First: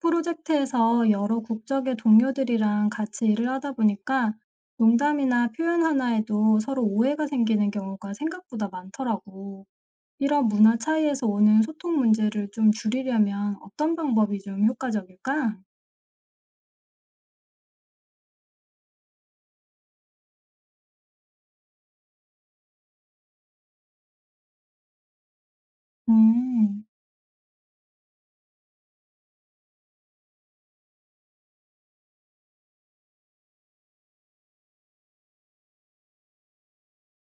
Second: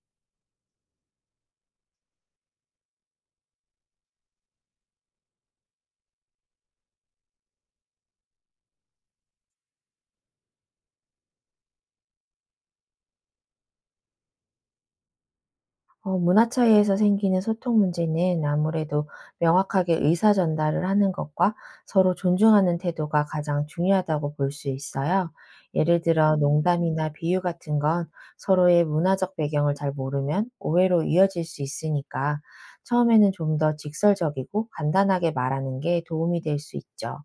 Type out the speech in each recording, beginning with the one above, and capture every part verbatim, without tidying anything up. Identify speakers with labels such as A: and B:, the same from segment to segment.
A: 프로젝트에서 여러 국적의 동료들이랑 같이 일을 하다 보니까 농담이나 표현 하나에도 서로 오해가 생기는 경우가 생각보다 많더라고. 이런 문화 차이에서 오는 소통 문제를 좀 줄이려면 어떤 방법이 좀 효과적일까?
B: 어 문화 차이에서 생기는 소통 문제는 아무래도 명확하게 의사 전달을 하는 것과 서로 존중하는 태도가 가장 중요하다고 볼 수 있어요. 예를 들어
A: 음,
B: 농담이나 비유 같은 건 서로의 문화적 배경을 잘 모르면 오해로 이어질 수 있으니까 처음에는 좀 더 직설적이고 간단하게 말하는 게 도움이 될 수 있죠.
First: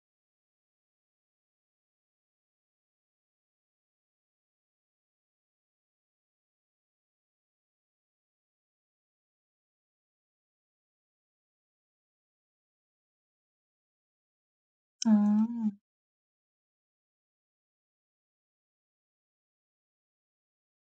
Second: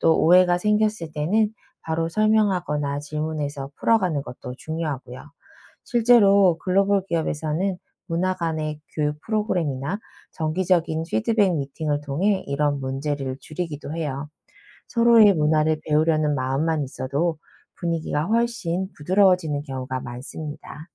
B: 또 오해가 생겼을 때는 바로 설명하거나 질문해서 풀어가는 것도 중요하고요. 실제로 글로벌 기업에서는 문화 간의 교육 프로그램이나 정기적인 피드백 미팅을 통해 이런 문제를 줄이기도 해요. 서로의
A: 아.
B: 문화를 배우려는 마음만 있어도 분위기가 훨씬 부드러워지는 경우가 많습니다.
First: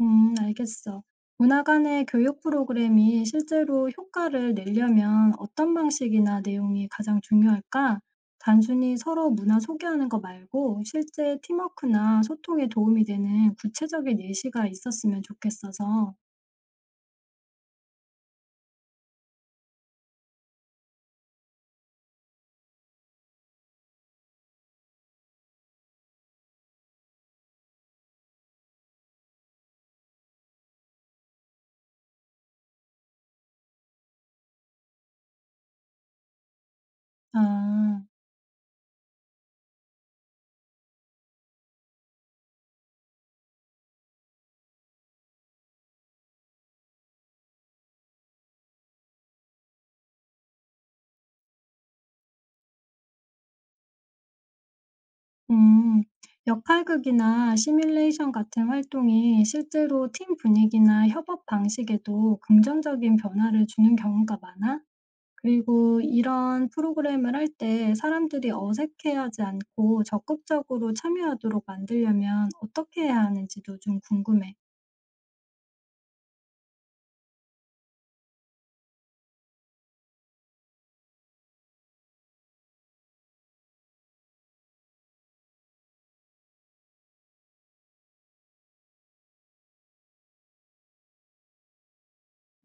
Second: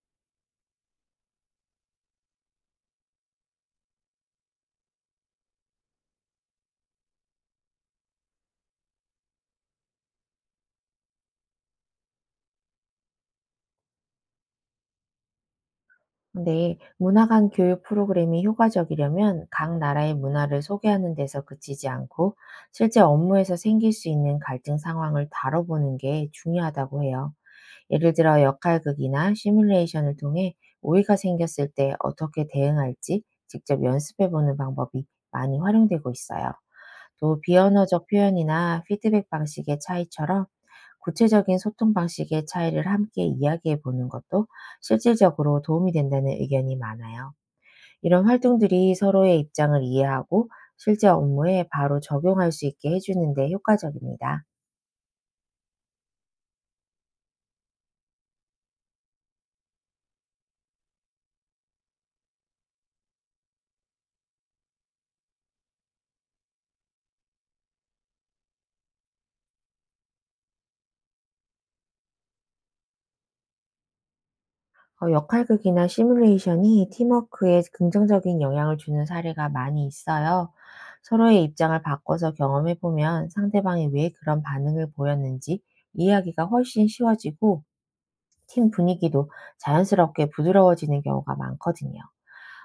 A: 음, 알겠어. 문화 간의 교육 프로그램이 실제로 효과를 내려면 어떤 방식이나 내용이 가장 중요할까? 단순히 서로 문화 소개하는 거 말고 실제 팀워크나 소통에 도움이 되는 구체적인 예시가 있었으면 좋겠어서.
B: 네, 문화 간 교육 프로그램이 효과적이려면 각 나라의 문화를 소개하는 데서 그치지 않고 실제 업무에서 생길 수 있는 갈등 상황을 다뤄보는 게 중요하다고 해요. 예를 들어 역할극이나 시뮬레이션을 통해 오해가 생겼을 때 어떻게 대응할지 직접 연습해보는 방법이 많이 활용되고 있어요. 또
A: 아,
B: 비언어적 표현이나 피드백 방식의 차이처럼 구체적인 소통 방식의 차이를 함께 이야기해 보는 것도 실질적으로 도움이 된다는 의견이 많아요. 이런 활동들이 서로의 입장을 이해하고 실제 업무에 바로 적용할 수 있게 해주는데 효과적입니다.
A: 음, 역할극이나 시뮬레이션 같은 활동이 실제로 팀 분위기나 협업 방식에도 긍정적인 변화를 주는 경우가 많아? 그리고 이런 프로그램을 할 때 사람들이 어색해하지 않고 적극적으로 참여하도록 만들려면 어떻게 해야 하는지도 좀 궁금해.
B: 어 역할극이나 시뮬레이션이 팀워크에 긍정적인 영향을 주는 사례가 많이 있어요. 서로의 입장을 바꿔서 경험해 보면 상대방이 왜 그런 반응을 보였는지 이해하기가 훨씬 쉬워지고 팀 분위기도 자연스럽게 부드러워지는 경우가 많거든요.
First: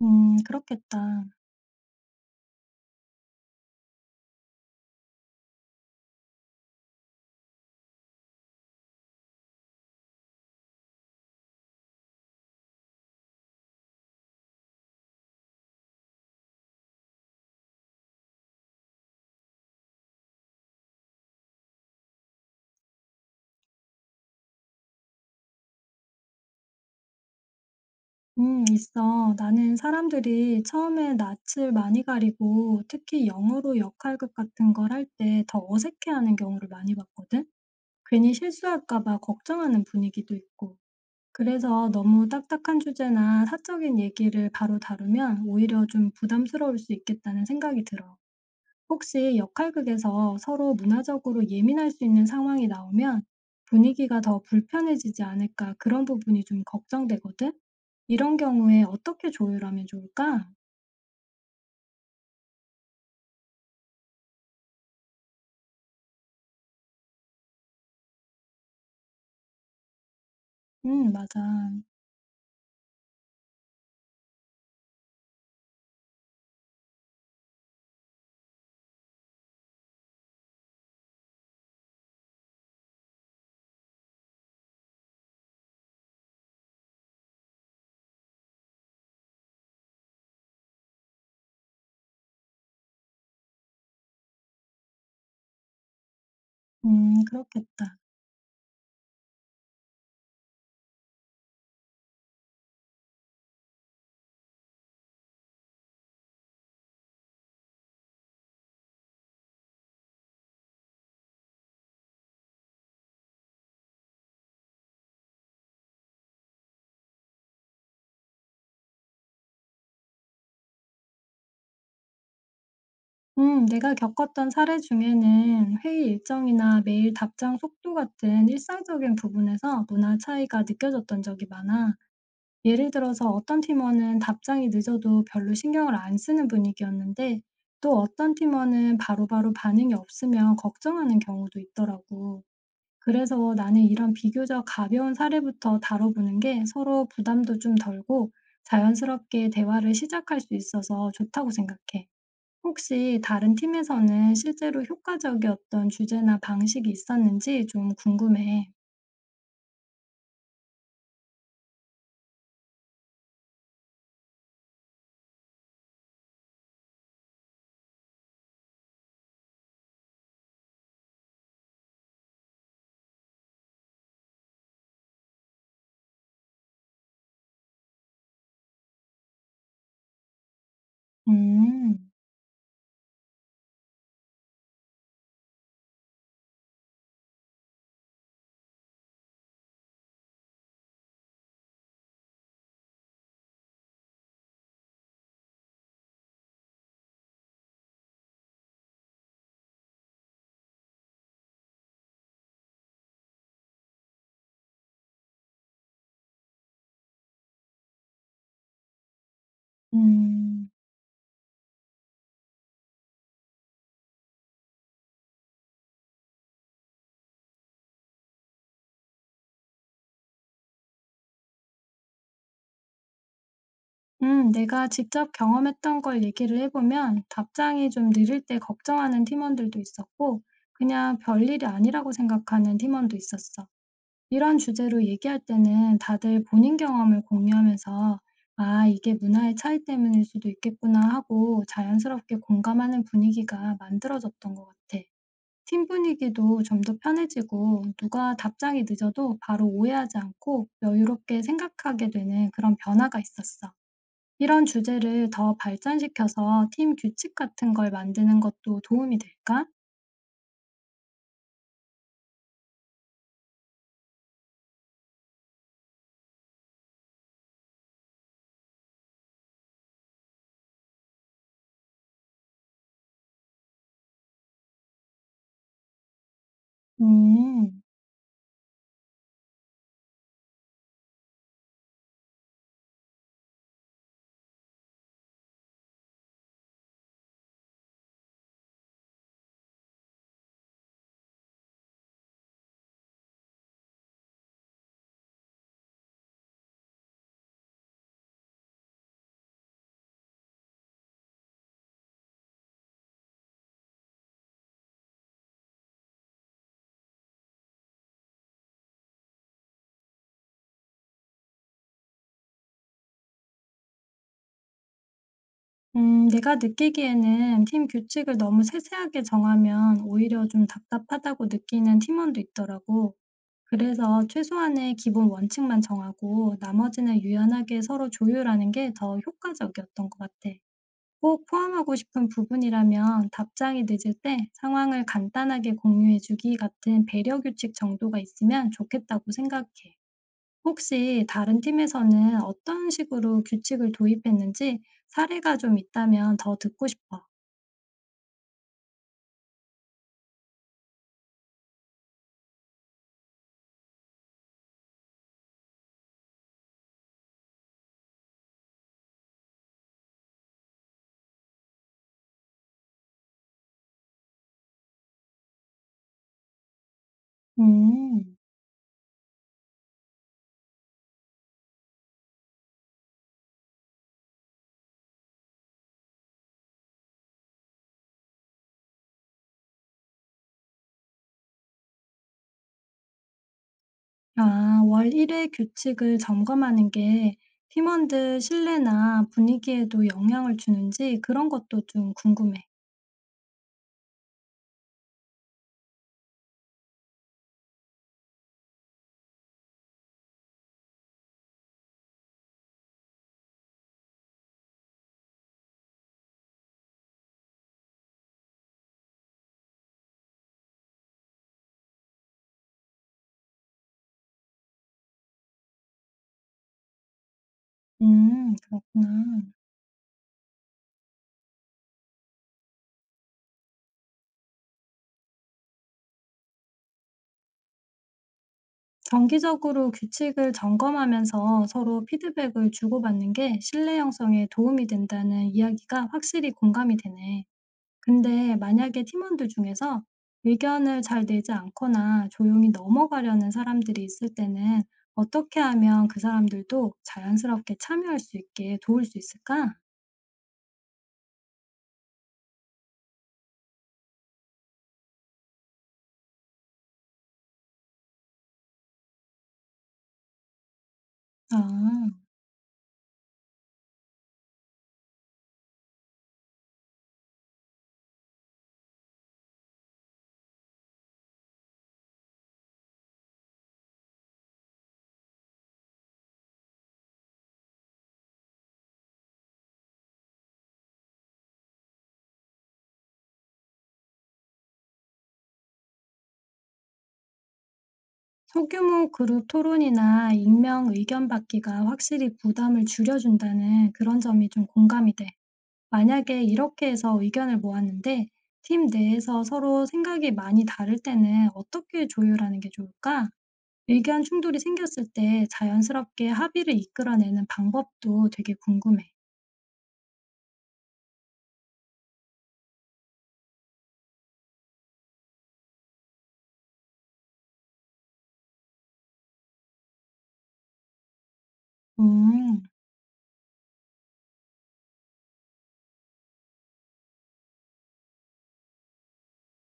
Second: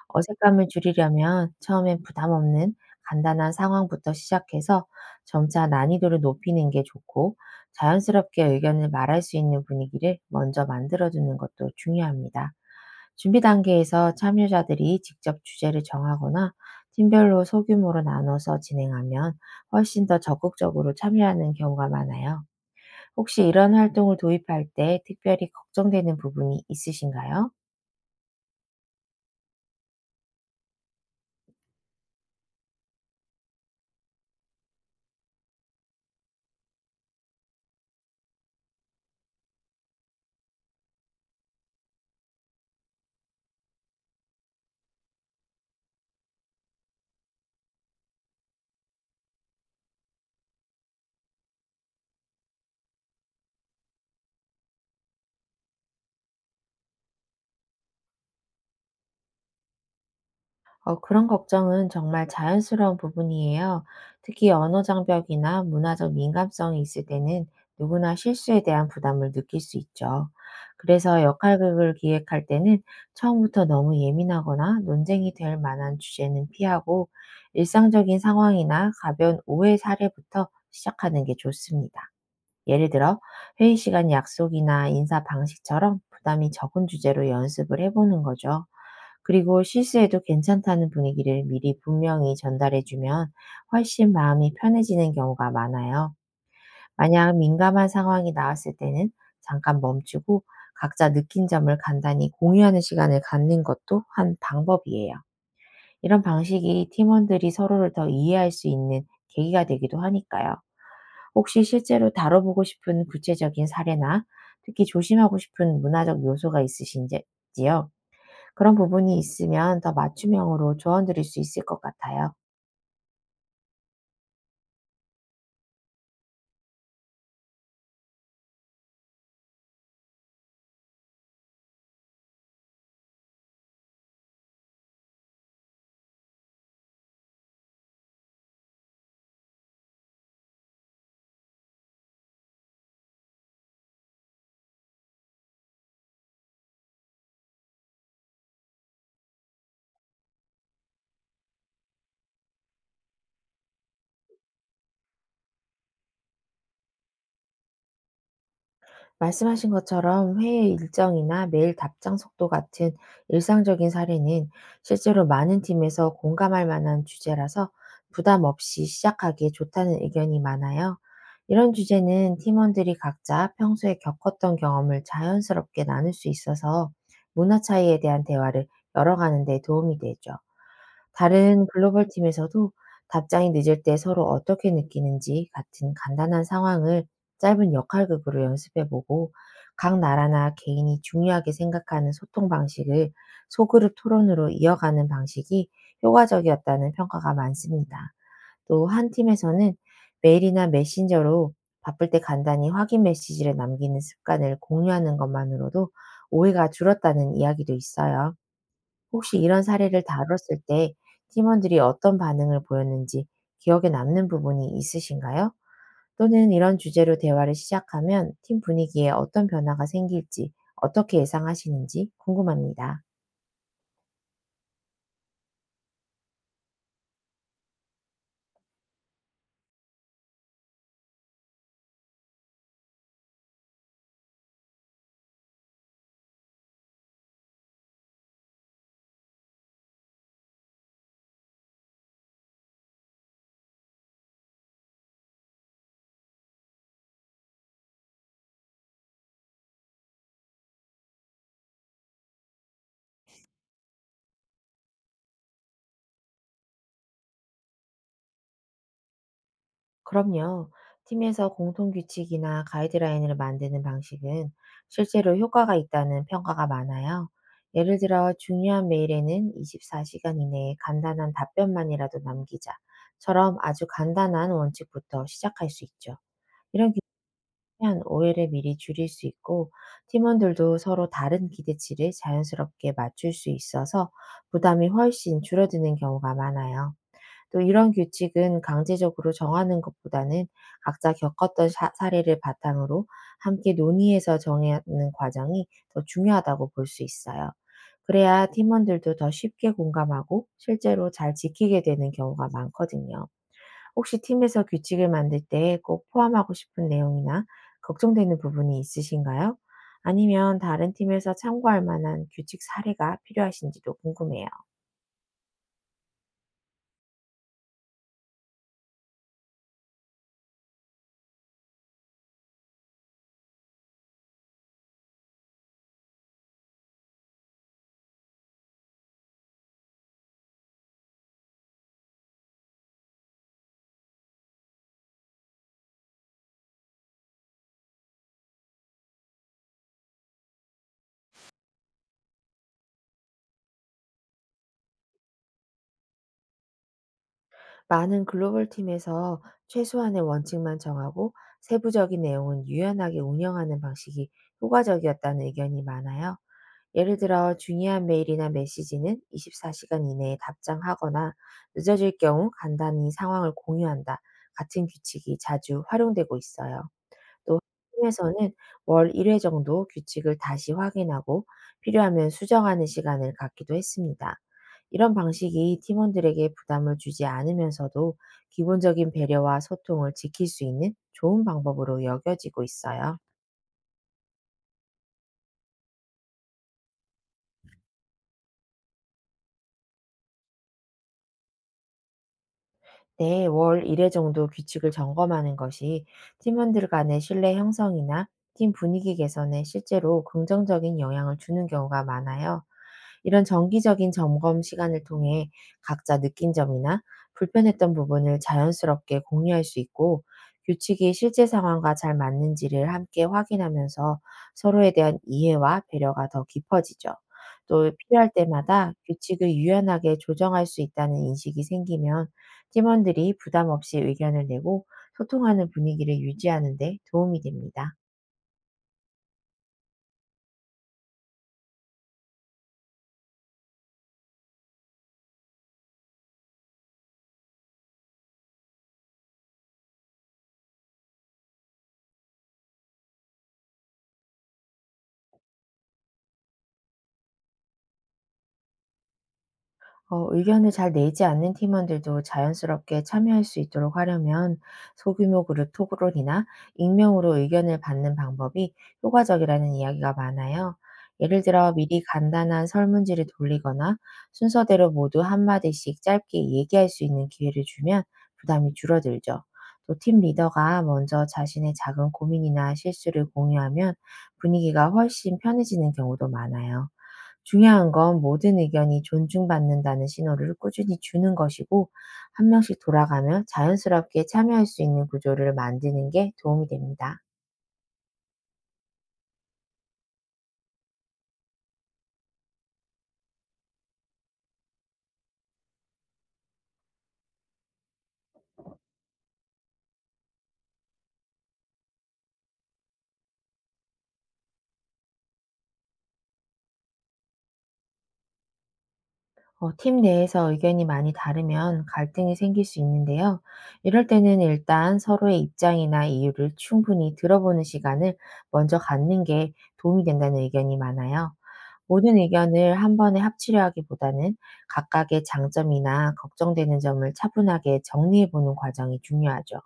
A: 음,
B: 어색감을
A: 그렇겠다.
B: 줄이려면 처음엔 부담 없는 간단한 상황부터 시작해서 점차 난이도를 높이는 게 좋고 자연스럽게 의견을 말할 수 있는 분위기를 먼저 만들어주는 것도 중요합니다. 준비 단계에서 참여자들이 직접 주제를 정하거나 팀별로 소규모로 나눠서 진행하면 훨씬 더 적극적으로 참여하는 경우가 많아요. 혹시 이런 활동을 도입할 때 특별히 걱정되는 부분이 있으신가요?
A: 음, 있어. 나는 사람들이 처음에 낯을 많이 가리고 특히 영어로 역할극 같은 걸 할 때 더 어색해하는 경우를 많이 봤거든. 괜히 실수할까 봐 걱정하는 분위기도 있고. 그래서 너무 딱딱한 주제나 사적인 얘기를 바로 다루면 오히려 좀 부담스러울 수 있겠다는 생각이 들어. 혹시 역할극에서 서로 문화적으로 예민할 수 있는 상황이 나오면 분위기가 더 불편해지지 않을까 그런 부분이 좀 걱정되거든? 이런 경우에 어떻게 조율하면 좋을까?
B: 어, 그런 걱정은 정말 자연스러운 부분이에요. 특히 언어 장벽이나 문화적 민감성이 있을 때는 누구나 실수에 대한 부담을 느낄 수 있죠.
A: 음,
B: 그래서
A: 맞아.
B: 역할극을 기획할 때는 처음부터 너무 예민하거나 논쟁이 될 만한 주제는 피하고 일상적인 상황이나 가벼운 오해 사례부터 시작하는 게 좋습니다. 예를 들어 회의 시간 약속이나 인사 방식처럼 부담이 적은 주제로 연습을 해보는 거죠. 그리고 실수해도 괜찮다는 분위기를 미리 분명히 전달해주면 훨씬 마음이 편해지는 경우가 많아요.
A: 음,
B: 만약 민감한
A: 그렇겠다.
B: 상황이 나왔을 때는 잠깐 멈추고 각자 느낀 점을 간단히 공유하는 시간을 갖는 것도 한 방법이에요. 이런 방식이 팀원들이 서로를 더 이해할 수 있는 계기가 되기도 하니까요. 혹시 실제로 다뤄보고 싶은 구체적인 사례나 특히 조심하고 싶은 문화적 요소가 있으신지요? 그런 부분이 있으면 더 맞춤형으로 조언 드릴 수 있을 것 같아요.
A: 음, 내가 겪었던 사례 중에는 회의 일정이나 메일 답장 속도 같은 일상적인 부분에서 문화 차이가 느껴졌던 적이 많아. 예를 들어서 어떤 팀원은 답장이 늦어도 별로 신경을 안 쓰는 분위기였는데, 또 어떤 팀원은 바로바로 반응이 없으면 걱정하는 경우도 있더라고. 그래서 나는 이런 비교적 가벼운 사례부터 다뤄보는 게 서로 부담도 좀 덜고 자연스럽게 대화를 시작할 수 있어서 좋다고 생각해. 혹시 다른 팀에서는 실제로 효과적이었던 주제나 방식이 있었는지 좀 궁금해.
B: 말씀하신 것처럼 회의 일정이나 메일 답장 속도 같은 일상적인 사례는 실제로 많은 팀에서 공감할 만한 주제라서 부담 없이 시작하기에 좋다는 의견이 많아요. 이런 주제는 팀원들이 각자 평소에 겪었던 경험을 자연스럽게 나눌 수 있어서 문화 차이에 대한 대화를 열어가는 데 도움이 되죠. 다른 글로벌
A: 음.
B: 팀에서도 답장이 늦을 때 서로 어떻게 느끼는지 같은 간단한 상황을 짧은 역할극으로 연습해 보고 각 나라나 개인이 중요하게 생각하는 소통 방식을 소그룹 토론으로 이어가는 방식이 효과적이었다는 평가가 많습니다. 또 한 팀에서는 메일이나 메신저로 바쁠 때 간단히 확인 메시지를 남기는 습관을 공유하는 것만으로도 오해가 줄었다는 이야기도 있어요. 혹시 이런 사례를 다뤘을
A: 음.
B: 때 팀원들이 어떤 반응을 보였는지 기억에 남는 부분이 있으신가요? 또는 이런 주제로 대화를 시작하면 팀 분위기에 어떤 변화가 생길지 어떻게 예상하시는지 궁금합니다.
A: 음 내가 직접 경험했던 걸 얘기를 해 보면 답장이 좀 느릴 때 걱정하는 팀원들도 있었고 그냥 별일이 아니라고 생각하는 팀원도 있었어. 이런 주제로 얘기할 때는 다들 본인 경험을 공유하면서 '아 이게 문화의 차이 때문일 수도 있겠구나.' 하고 자연스럽게 공감하는 분위기가 만들어졌던 것 같아. 팀 분위기도 좀 더 편해지고 누가 답장이 늦어도 바로 오해하지 않고 여유롭게 생각하게 되는 그런 변화가 있었어. 이런 주제를 더 발전시켜서 팀 규칙 같은 걸 만드는 것도 도움이 될까?
B: 그럼요. 팀에서 공통 규칙이나 가이드라인을 만드는 방식은 실제로 효과가 있다는 평가가 많아요. 예를 들어 중요한 메일에는 이십사 시간 이내에 간단한 답변만이라도 남기자처럼 아주 간단한 원칙부터 시작할 수 있죠. 이런
A: 음,
B: 한 오해를 미리 줄일 수 있고 팀원들도 서로 다른 기대치를 자연스럽게 맞출 수 있어서 부담이 훨씬 줄어드는 경우가 많아요. 또 이런 규칙은 강제적으로 정하는 것보다는 각자 겪었던 사, 사례를 바탕으로 함께 논의해서 정하는 과정이 더 중요하다고 볼 수 있어요. 그래야 팀원들도 더 쉽게 공감하고 실제로 잘 지키게 되는 경우가 많거든요. 혹시 팀에서 규칙을 만들 때 꼭 포함하고 싶은 내용이나 걱정되는 부분이 있으신가요? 아니면 다른 팀에서 참고할 만한 규칙 사례가 필요하신지도 궁금해요.
A: 음, 내가 느끼기에는 팀 규칙을 너무 세세하게 정하면 오히려 좀 답답하다고 느끼는 팀원도 있더라고. 그래서 최소한의 기본 원칙만 정하고 나머지는 유연하게 서로 조율하는 게 더 효과적이었던 것 같아. 꼭 포함하고 싶은 부분이라면 답장이 늦을 때 상황을 간단하게 공유해 주기 같은 배려 규칙 정도가 있으면 좋겠다고 생각해. 혹시 다른 팀에서는 어떤 식으로 규칙을 도입했는지 사례가 좀 있다면 더 듣고 싶어.
B: 많은 글로벌 팀에서 최소한의 원칙만 정하고 세부적인 내용은 유연하게 운영하는 방식이 효과적이었다는 의견이 많아요. 예를 들어 중요한 메일이나 메시지는 이십사 시간 이내에 답장하거나 늦어질 경우 간단히 상황을 공유한다 같은 규칙이 자주 활용되고 있어요. 또
A: 음.
B: 팀에서는 월 한 회 정도 규칙을 다시 확인하고 필요하면 수정하는 시간을 갖기도 했습니다. 이런 방식이 팀원들에게 부담을 주지 않으면서도 기본적인 배려와 소통을 지킬 수 있는 좋은 방법으로 여겨지고 있어요.
A: 아, 월 일 회 규칙을 점검하는 게 팀원들 신뢰나 분위기에도 영향을 주는지 그런 것도 좀 궁금해.
B: 네, 월 한 회 정도 규칙을 점검하는 것이 팀원들 간의 신뢰 형성이나 팀 분위기 개선에 실제로 긍정적인 영향을 주는 경우가 많아요. 이런 정기적인 점검 시간을 통해 각자 느낀 점이나 불편했던 부분을 자연스럽게 공유할 수 있고, 규칙이 실제 상황과 잘 맞는지를 함께 확인하면서 서로에 대한 이해와 배려가 더 깊어지죠. 또 필요할
A: 음,
B: 때마다
A: 그렇구나.
B: 규칙을 유연하게 조정할 수 있다는 인식이 생기면 팀원들이 부담 없이 의견을 내고 소통하는 분위기를 유지하는 데 도움이 됩니다.
A: 정기적으로 규칙을 점검하면서 서로 피드백을 주고받는 게 신뢰 형성에 도움이 된다는 이야기가 확실히 공감이 되네. 근데 만약에 팀원들 중에서 의견을 잘 내지 않거나 조용히 넘어가려는 사람들이 있을 때는 어떻게 하면 그 사람들도 자연스럽게 참여할 수 있게 도울 수 있을까?
B: 어, 의견을 잘 내지 않는 팀원들도 자연스럽게 참여할 수 있도록 하려면 소규모 그룹 토론이나 익명으로 의견을 받는 방법이 효과적이라는 이야기가 많아요. 예를
A: 아,
B: 들어 미리 간단한 설문지를 돌리거나 순서대로 모두 한마디씩 짧게 얘기할 수 있는 기회를 주면 부담이 줄어들죠. 또 팀 리더가 먼저 자신의 작은 고민이나 실수를 공유하면 분위기가 훨씬 편해지는 경우도 많아요. 중요한 건 모든 의견이 존중받는다는 신호를 꾸준히 주는 것이고, 한 명씩 돌아가며 자연스럽게 참여할 수 있는 구조를 만드는 게 도움이 됩니다.
A: 소규모 그룹 토론이나 익명 의견 받기가 확실히 부담을 줄여준다는 그런 점이 좀 공감이 돼. 만약에 이렇게 해서 의견을 모았는데 팀 내에서 서로 생각이 많이 다를 때는 어떻게 조율하는 게 좋을까? 의견 충돌이 생겼을 때 자연스럽게 합의를 이끌어내는 방법도 되게 궁금해.
B: 어, 팀 내에서 의견이 많이 다르면 갈등이 생길 수 있는데요. 이럴 때는 일단 서로의 입장이나 이유를 충분히 들어보는 시간을 먼저 갖는 게 도움이 된다는 의견이 많아요. 모든
A: 음,
B: 의견을 한 번에 합치려 하기보다는 각각의 장점이나 걱정되는 점을 차분하게 정리해 보는 과정이 중요하죠.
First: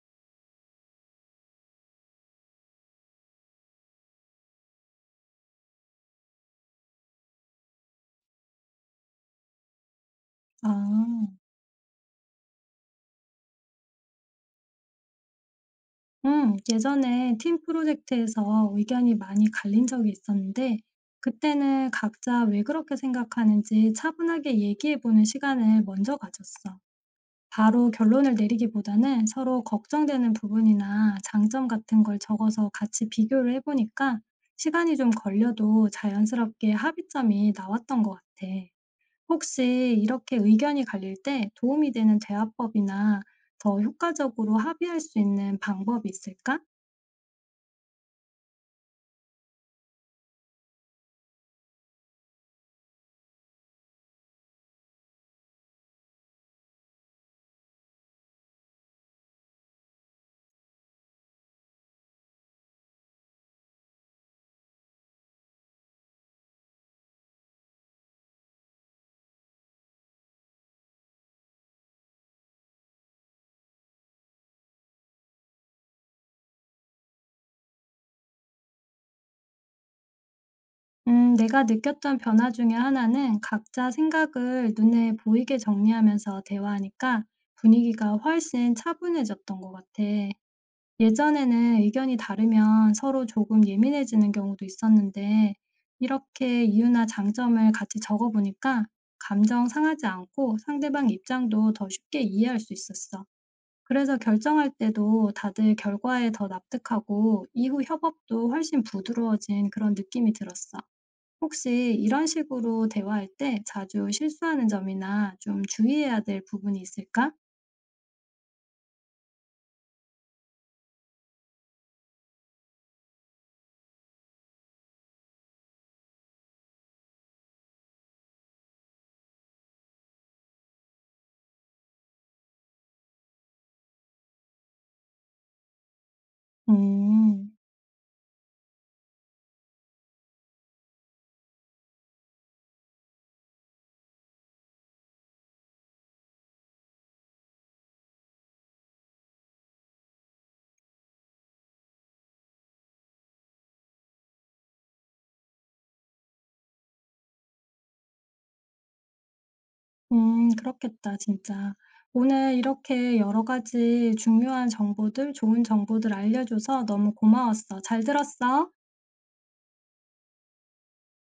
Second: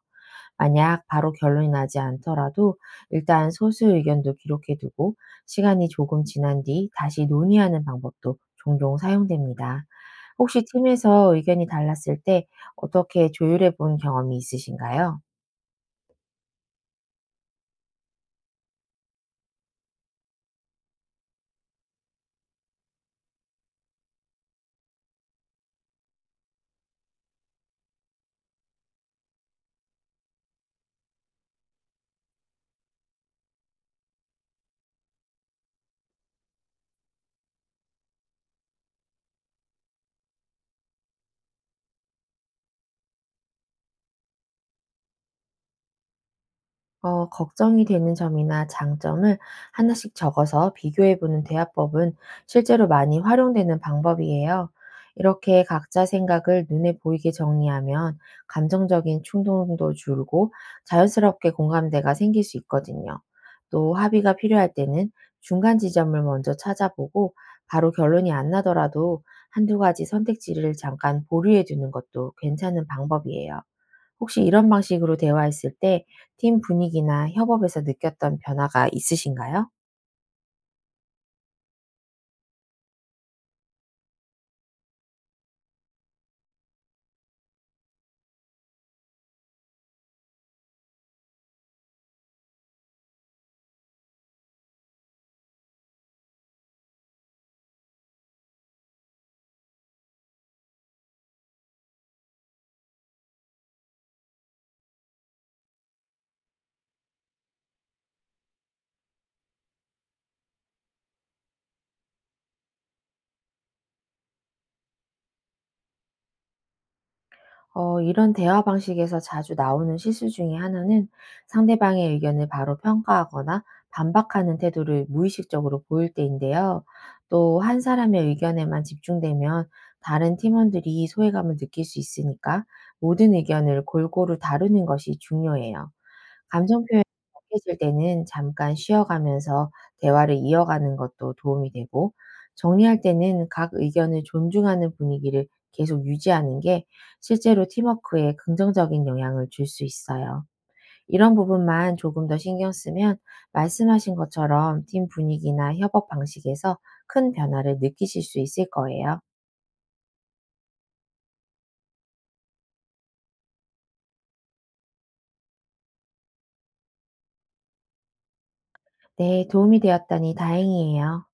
B: 만약 바로 결론이 나지 않더라도 일단 소수 의견도 기록해 두고 시간이 조금 지난 뒤 다시 논의하는 방법도 종종 사용됩니다. 혹시
A: 아,
B: 팀에서 의견이 달랐을 때 어떻게 조율해 본 경험이 있으신가요?
A: 음, 예전에 팀 프로젝트에서 의견이 많이 갈린 적이 있었는데 그때는 각자 왜 그렇게 생각하는지 차분하게 얘기해보는 시간을 먼저 가졌어. 바로 결론을 내리기보다는 서로 걱정되는 부분이나 장점 같은 걸 적어서 같이 비교를 해 보니까 시간이 좀 걸려도 자연스럽게 합의점이 나왔던 것 같아. 혹시 이렇게 의견이 갈릴 때 도움이 되는 대화법이나 더 효과적으로 합의할 수 있는 방법이 있을까?
B: 어, 걱정이 되는 점이나 장점을 하나씩 적어서 비교해보는 대화법은 실제로 많이 활용되는 방법이에요. 이렇게 각자 생각을 눈에 보이게 정리하면 감정적인 충동도 줄고 자연스럽게 공감대가 생길 수 있거든요. 또 합의가 필요할 때는 중간 지점을 먼저 찾아보고 바로 결론이 안 나더라도 한두 가지 선택지를 잠깐 보류해 두는 것도 괜찮은 방법이에요. 혹시 이런 방식으로 대화했을 때 팀 분위기나 협업에서 느꼈던 변화가 있으신가요?
A: 음, 내가 느꼈던 변화 중에 하나는 각자 생각을 눈에 보이게 정리하면서 대화하니까 분위기가 훨씬 차분해졌던 것 같아. 예전에는 의견이 다르면 서로 조금 예민해지는 경우도 있었는데, 이렇게 이유나 장점을 같이 적어보니까 감정 상하지 않고 상대방 입장도 더 쉽게 이해할 수 있었어. 그래서 결정할 때도 다들 결과에 더 납득하고 이후 협업도 훨씬 부드러워진 그런 느낌이 들었어. 혹시 이런 식으로 대화할 때 자주 실수하는 점이나 좀 주의해야 될 부분이 있을까?
B: 어 이런 대화 방식에서 자주 나오는 실수 중에 하나는 상대방의 의견을 바로 평가하거나 반박하는 태도를 무의식적으로 보일 때인데요. 또 한 사람의 의견에만 집중되면 다른 팀원들이 소외감을 느낄 수 있으니까 모든 의견을 골고루 다루는 것이 중요해요. 감정 표현이
A: 음.
B: 약해질 때는 잠깐 쉬어가면서 대화를 이어가는 것도 도움이 되고, 정리할 때는 각 의견을 존중하는 분위기를 계속 유지하는 게 실제로 팀워크에 긍정적인 영향을 줄 수 있어요. 이런 부분만 조금 더 신경 쓰면 말씀하신 것처럼 팀 분위기나 협업 방식에서 큰 변화를 느끼실 수 있을 거예요.
A: 음 그렇겠다 진짜. 오늘 이렇게 여러 가지 중요한 정보들, 좋은 정보들 알려줘서 너무 고마웠어. 잘 들었어.
B: 네, 도움이 되었다니 다행이에요.